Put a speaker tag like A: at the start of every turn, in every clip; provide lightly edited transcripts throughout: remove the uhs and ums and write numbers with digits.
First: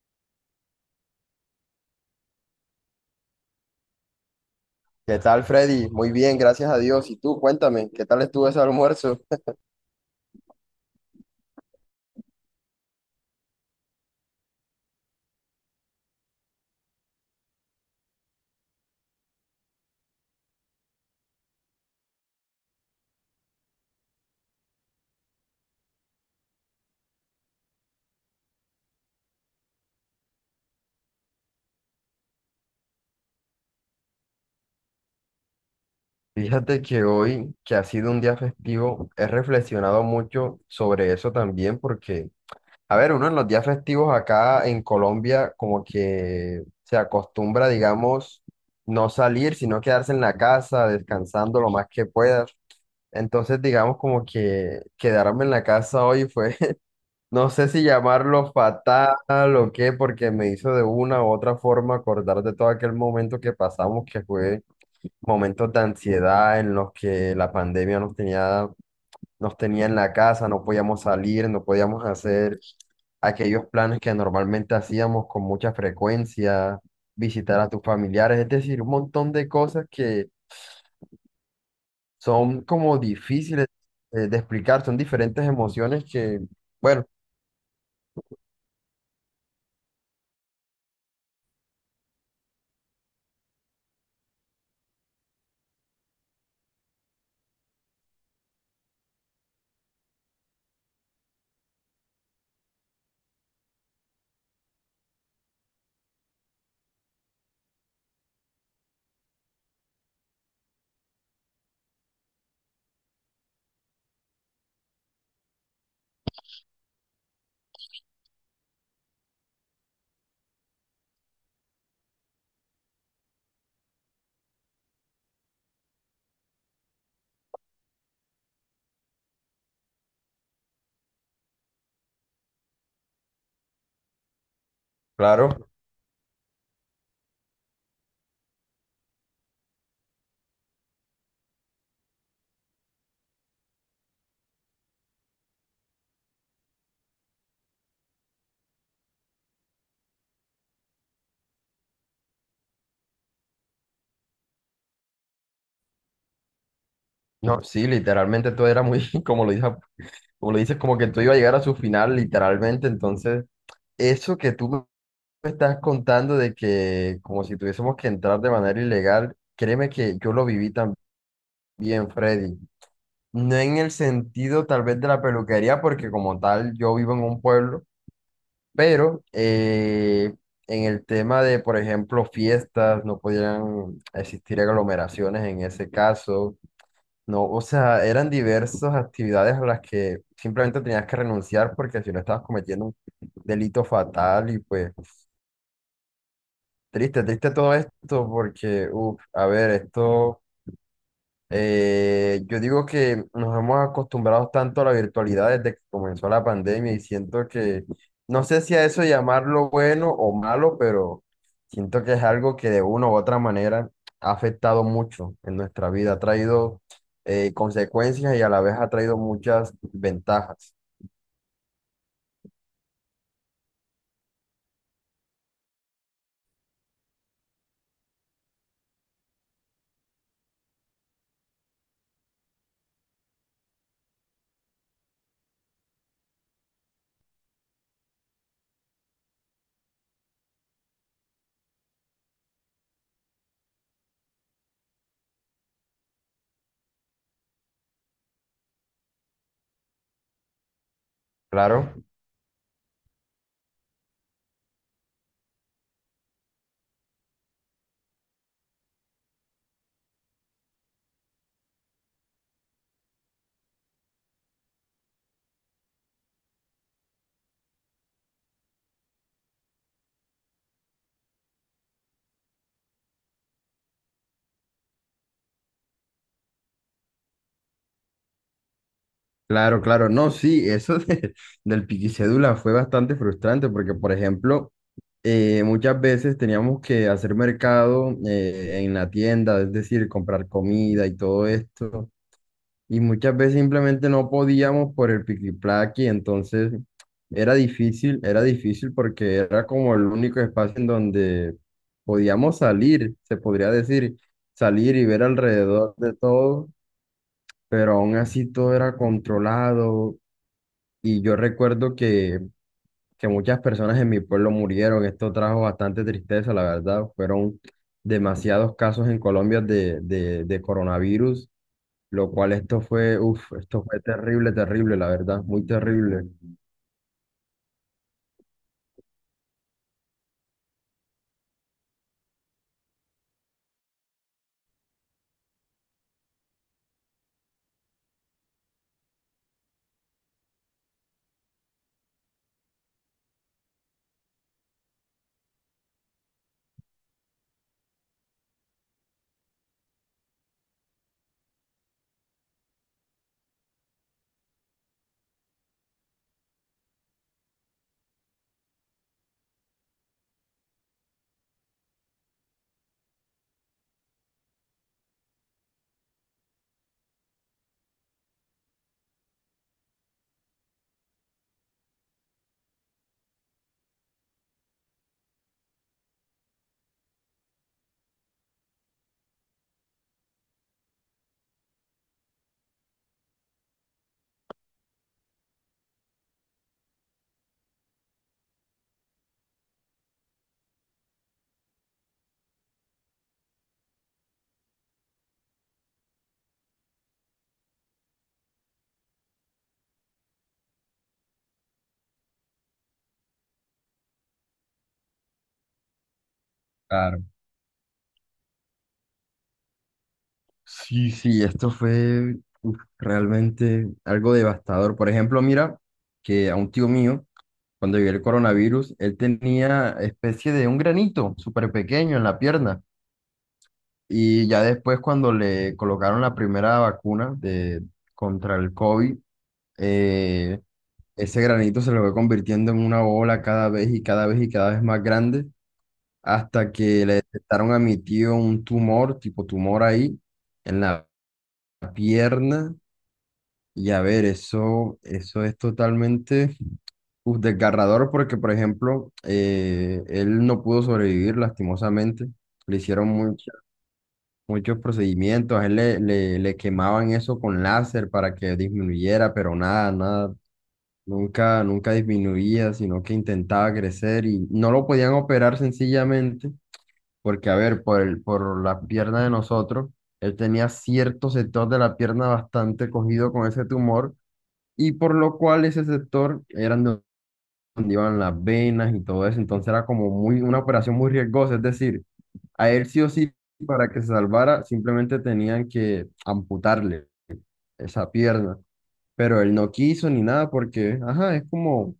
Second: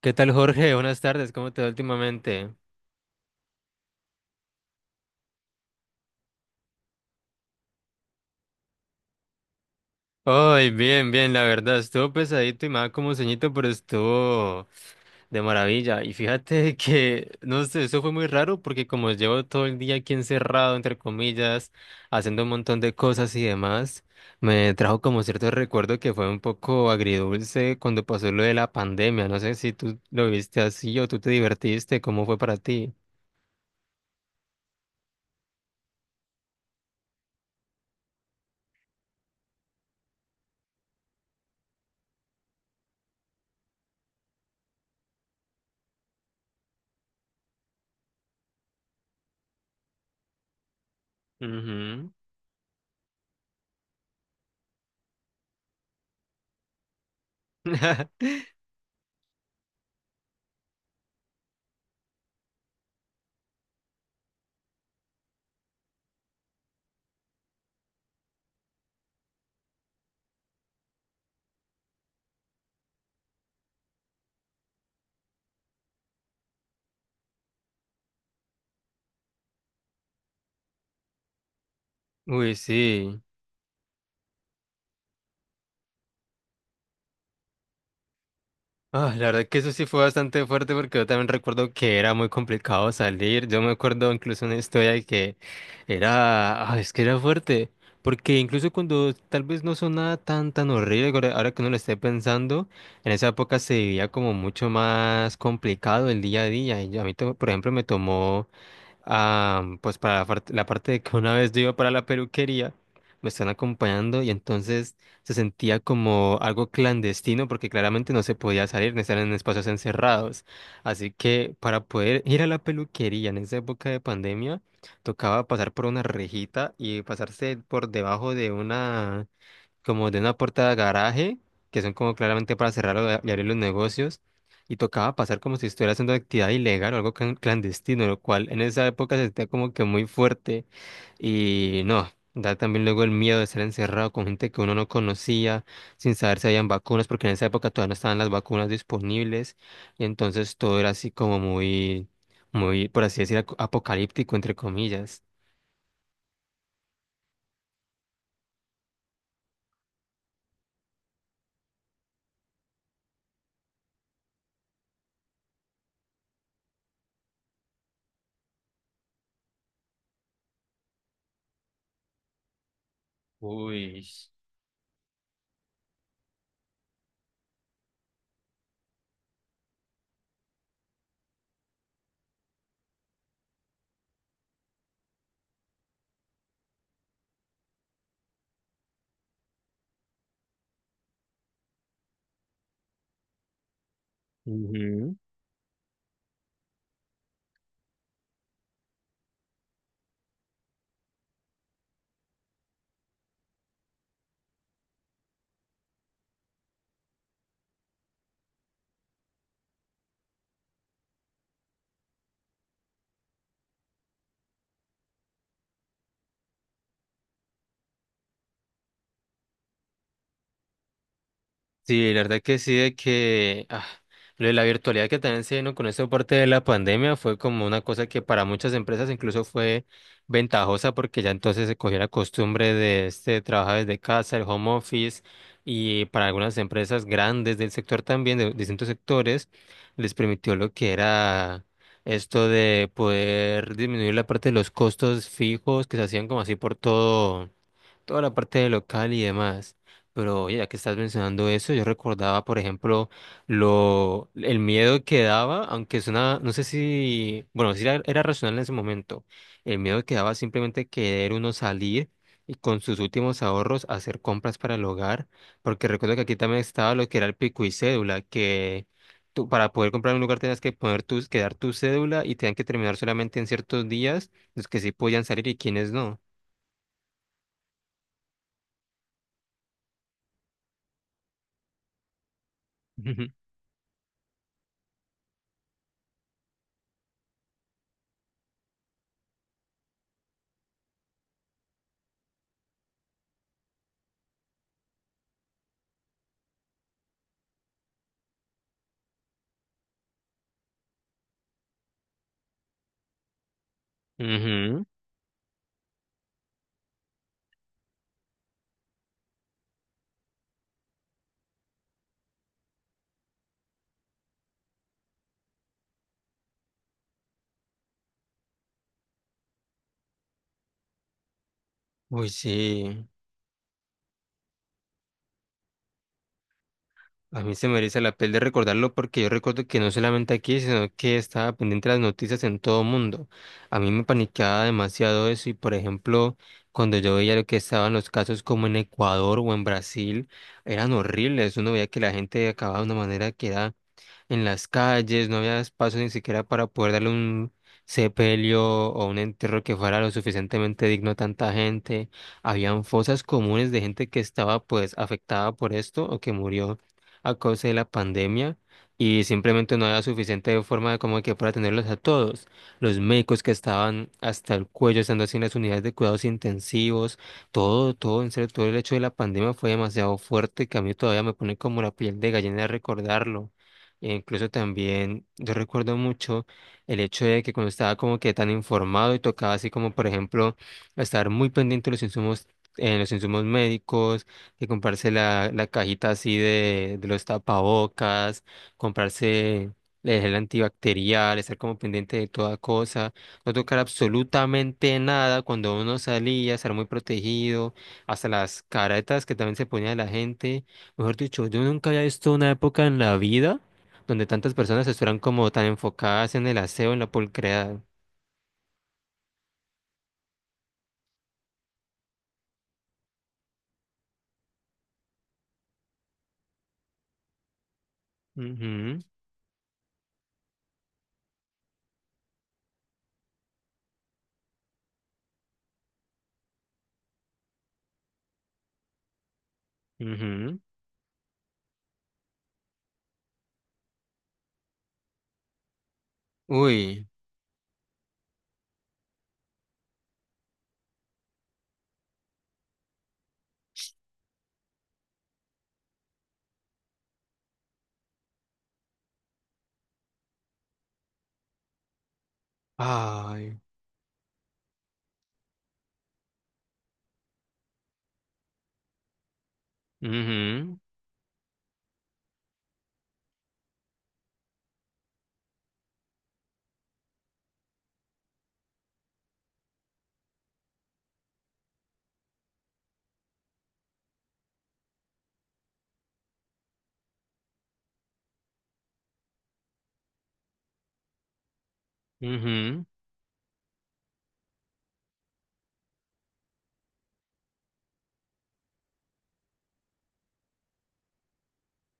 A: ¿Qué tal, Jorge? Buenas tardes, ¿cómo te va últimamente?
B: ¿Qué tal, Freddy? Muy bien, gracias a Dios. Y tú, cuéntame, ¿qué tal estuvo ese almuerzo?
A: Ay, bien, bien, la verdad, estuvo pesadito y me daba como sueñito, pero estuvo de maravilla. Y fíjate que, no sé, eso fue muy raro porque como llevo todo el día aquí encerrado, entre comillas, haciendo un montón de cosas y demás, me trajo como cierto recuerdo que fue un poco agridulce cuando pasó lo de la pandemia. No sé si tú lo viste así o tú te divertiste, ¿cómo fue para ti?
B: Fíjate que hoy, que ha sido un día festivo, he reflexionado mucho sobre eso también porque, a ver, uno en los días festivos acá en Colombia como que se acostumbra, digamos, no salir, sino quedarse en la casa, descansando lo más que
A: Ujú.
B: puedas. Entonces, digamos, como que quedarme en la casa hoy fue. No sé si llamarlo fatal o qué, porque me hizo de una u otra forma acordar de todo aquel momento que pasamos, que fue momentos de ansiedad en los que la pandemia nos tenía en la casa, no podíamos salir, no podíamos hacer aquellos planes que normalmente hacíamos con mucha frecuencia, visitar a tus familiares, es decir, un montón de cosas que
A: Uy,
B: son como
A: sí.
B: difíciles de explicar, son diferentes emociones que, bueno,
A: Ah, la verdad que eso sí fue bastante fuerte porque yo también recuerdo que era muy complicado salir. Yo me acuerdo incluso una historia de que era, ah, es que era fuerte, porque incluso cuando tal vez no sonaba tan horrible, ahora que uno lo esté pensando, en esa época se vivía como mucho más complicado el día a día. Y a mí, por ejemplo, me tomó ah, pues para la parte de que una vez yo iba para la peluquería, me están acompañando y entonces se sentía como algo clandestino porque claramente no se podía salir, no estar en espacios encerrados. Así que para poder ir a la peluquería en esa época de pandemia, tocaba pasar por una rejita y pasarse por debajo de una como de una puerta de garaje, que son como claramente para cerrar o y abrir los negocios, y tocaba pasar como si
B: claro.
A: estuviera haciendo actividad ilegal o algo clandestino, lo cual en esa época se sentía como que muy fuerte y no. Da también luego el miedo de ser encerrado con gente que uno no conocía, sin saber si habían vacunas, porque en esa época todavía no estaban las vacunas disponibles, y entonces todo era así como muy, muy, por así decir, apocalíptico, entre comillas.
B: No, sí, literalmente todo era muy, como lo dices, como lo dices, como que todo iba a llegar a su final, literalmente. Entonces, eso que tú me estás contando de que como si tuviésemos que entrar de manera ilegal, créeme que yo lo viví también, Freddy. No en el
A: Uy.
B: sentido tal vez de la peluquería, porque como tal yo vivo en un pueblo, pero en el tema de, por ejemplo, fiestas, no podían existir aglomeraciones en ese caso no, o sea, eran diversas actividades a las que simplemente tenías que renunciar porque si no estabas cometiendo un delito fatal y pues triste, triste todo esto porque, uff, a ver, esto yo digo que nos hemos acostumbrado tanto a la virtualidad desde que comenzó la pandemia y siento que, no sé si a eso llamarlo bueno o malo, pero siento que es algo que de una u otra manera ha afectado mucho en nuestra vida, ha traído consecuencias y a la vez ha traído muchas ventajas.
A: Sí, la verdad que sí, de que ah, lo de la virtualidad que también se vino con esta parte de la pandemia fue como una cosa que para muchas empresas incluso fue ventajosa porque ya entonces se cogió la costumbre de este trabajar desde casa, el home office, y para algunas empresas grandes del sector también, de distintos sectores, les permitió lo que era esto de poder disminuir la parte de los costos fijos que se hacían como así por todo toda la parte de local y demás. Pero ya que estás mencionando eso, yo
B: Claro,
A: recordaba, por ejemplo, lo, el miedo que daba, aunque es una no sé si, bueno, si era, era racional en ese momento, el miedo que daba simplemente querer uno salir y con sus últimos ahorros hacer compras para el hogar, porque recuerdo que aquí también estaba lo que era el pico y cédula, que tú, para poder comprar un lugar tenías que poner tus, que dar tu cédula y tenían que terminar solamente en ciertos días los que sí podían salir y quienes no.
B: claro, claro. No, sí, eso del piquicédula fue bastante
A: Ujú.
B: frustrante porque, por ejemplo, muchas veces teníamos que hacer mercado en la tienda, es decir, comprar comida y todo esto. Y muchas veces simplemente no podíamos por el piquiplaqui, entonces era difícil porque era como el único espacio en donde podíamos salir, se podría decir,
A: Ujú.
B: salir y ver alrededor de todo, pero aún así todo era controlado. Y yo recuerdo que muchas personas en mi pueblo murieron. Esto trajo bastante tristeza, la verdad. Fueron demasiados casos en Colombia de coronavirus,
A: Uy,
B: lo cual esto
A: sí,
B: fue, uf, esto fue terrible, terrible, la verdad, muy terrible.
A: a mí se me eriza la piel de recordarlo porque yo recuerdo que no solamente aquí, sino que estaba pendiente de las noticias en todo mundo. A mí me paniqueaba demasiado eso y, por ejemplo, cuando yo veía lo que estaban los casos como en Ecuador o en Brasil, eran horribles. Uno veía que la gente acababa de una manera que era en las calles, no había espacio ni siquiera para poder darle un sepelio o un entierro que fuera lo suficientemente digno a tanta gente. Habían fosas comunes de gente que estaba pues afectada por esto o que murió a causa de la pandemia y simplemente no había suficiente forma de como que para atenderlos a todos. Los médicos que estaban hasta el cuello, estando así en las unidades de cuidados intensivos, todo, todo, en serio, todo el hecho de la pandemia fue demasiado fuerte que a mí todavía me pone como la piel de gallina de recordarlo. E incluso también yo recuerdo mucho el hecho de que cuando estaba como que tan informado y tocaba así como por ejemplo estar muy pendiente de los insumos, en los insumos médicos, que comprarse la, la cajita así de los tapabocas, comprarse el gel antibacterial, estar como pendiente de toda cosa, no tocar absolutamente nada cuando uno salía, estar muy protegido, hasta las caretas que también se ponía la gente. Mejor dicho, yo nunca había visto una época en la vida donde tantas personas estuvieran como tan enfocadas en el aseo, en la
B: Claro.
A: pulcredad.
B: Sí, sí, esto fue uf, realmente algo devastador. Por ejemplo, mira que a un tío mío, cuando llegó el coronavirus,
A: Ujú,
B: él tenía especie de un granito súper pequeño en la pierna. Y ya después, cuando le colocaron la primera vacuna de, contra el COVID,
A: ujú.
B: eh, ese granito se le fue convirtiendo en una bola cada vez y cada vez y cada vez más grande, hasta que
A: Uy,
B: le detectaron a mi tío un tumor, tipo tumor ahí, en la pierna. Y a ver, eso es totalmente uf, desgarrador porque, por ejemplo, él no pudo sobrevivir lastimosamente. Le hicieron muchas
A: ay,
B: muchos procedimientos. A él le quemaban eso con láser para que disminuyera, pero nada, nada,
A: ujú,
B: nunca disminuía, sino que intentaba crecer y no lo podían operar sencillamente, porque a ver, por la pierna de nosotros, él tenía cierto sector de la pierna bastante cogido con ese tumor y por lo cual ese sector eran donde iban las venas y todo eso, entonces era como muy, una operación muy riesgosa, es decir, a
A: ujú.
B: él sí o sí, para que se salvara, simplemente tenían que amputarle esa pierna. Pero él no quiso ni nada porque, ajá, es como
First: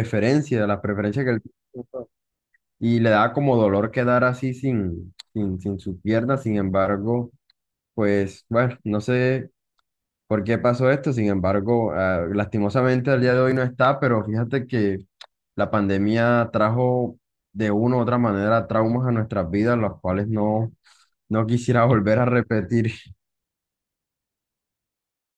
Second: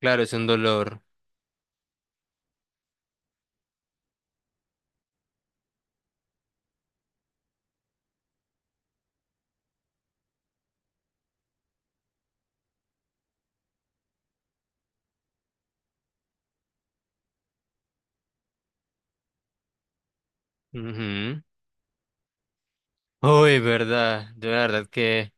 A: Claro, es un
B: la
A: dolor.
B: preferencia que él tiene. Y le da como dolor quedar así sin su pierna. Sin embargo, pues bueno, no sé por qué pasó esto. Sin embargo, ah, lastimosamente al día de hoy no está, pero fíjate que la pandemia trajo de una u otra manera traumas a nuestras vidas, los cuales no.
A: Ujú.
B: No quisiera volver a repetir.
A: Uy, verdad. Yo la verdad que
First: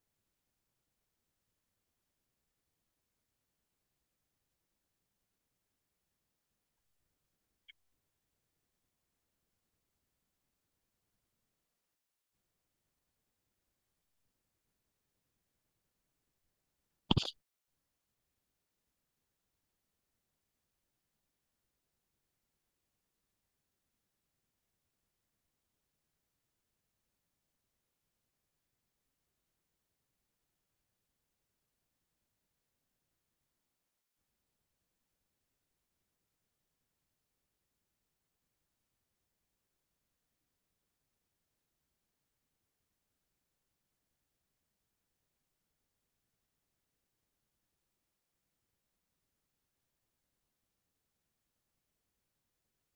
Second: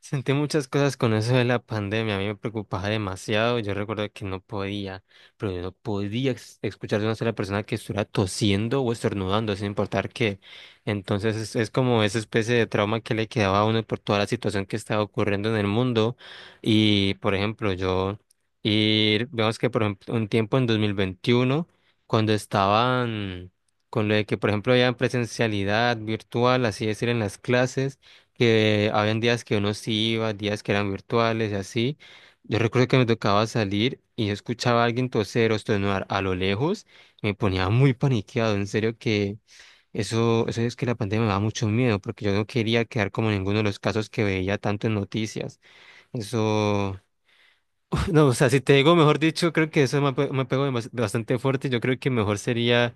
A: sentí muchas cosas con eso de la pandemia. A mí me preocupaba demasiado. Yo recuerdo que no podía, pero yo no podía escuchar de una sola persona que estuviera tosiendo o estornudando, sin importar qué. Entonces es como esa especie de trauma que le quedaba a uno por toda la situación que estaba ocurriendo en el mundo. Y, por ejemplo, y vemos que, por ejemplo, un tiempo en 2021 cuando estaban con lo de que, por ejemplo, había presencialidad virtual, así decir, en las clases, que habían días que uno sí iba, días que eran virtuales y así. Yo recuerdo que me tocaba salir y yo escuchaba a alguien toser o estornudar a lo lejos, me ponía muy paniqueado, en serio que eso es que la pandemia me da mucho miedo, porque yo no quería quedar como en ninguno de los casos que veía tanto en noticias. Eso, no, o sea, si te digo, mejor dicho, creo que eso me pegó bastante fuerte. Yo creo que mejor sería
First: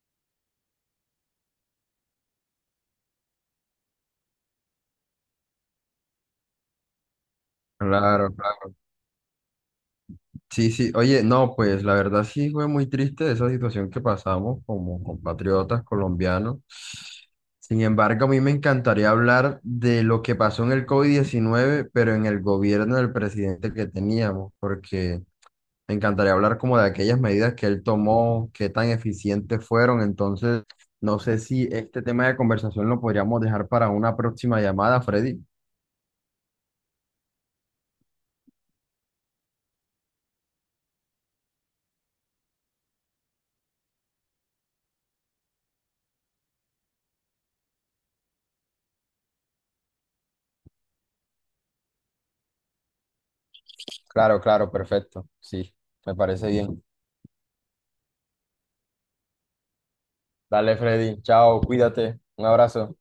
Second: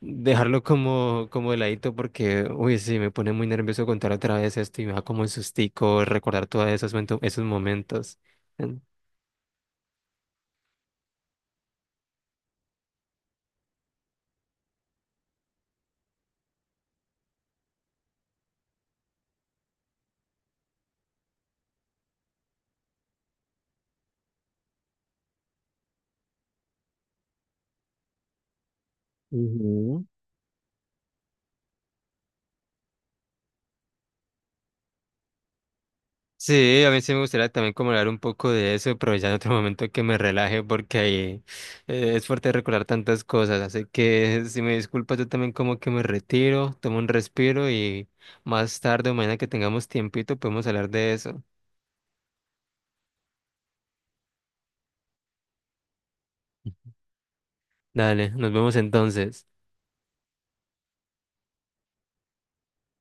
A: dejarlo como, como de ladito porque, uy, sí, me pone muy nervioso contar otra vez esto y me da como un sustico recordar todos esos, esos momentos.
B: Claro, claro.
A: Mm.
B: Sí, sí. Oye, no, pues la verdad sí fue muy triste esa situación que pasamos como compatriotas colombianos. Sin embargo, a mí me encantaría hablar de lo que pasó en el COVID-19 pero en el gobierno del presidente que teníamos, porque me encantaría hablar como de aquellas medidas que él tomó, qué tan eficientes fueron.
A: Ujú.
B: Entonces, no sé si este tema de conversación lo podríamos dejar para una próxima llamada, Freddy.
A: Sí, a mí sí me gustaría también como hablar un poco de eso, pero ya en otro momento que me relaje porque ahí es fuerte recordar tantas cosas, así que si me disculpas yo también como que me retiro, tomo un respiro y más tarde o mañana que tengamos tiempito podemos hablar de eso.
B: Claro, claro, perfecto. Sí, me parece bien.
A: Dale, nos vemos entonces.
B: Dale, Freddy. Chao, cuídate. Un abrazo.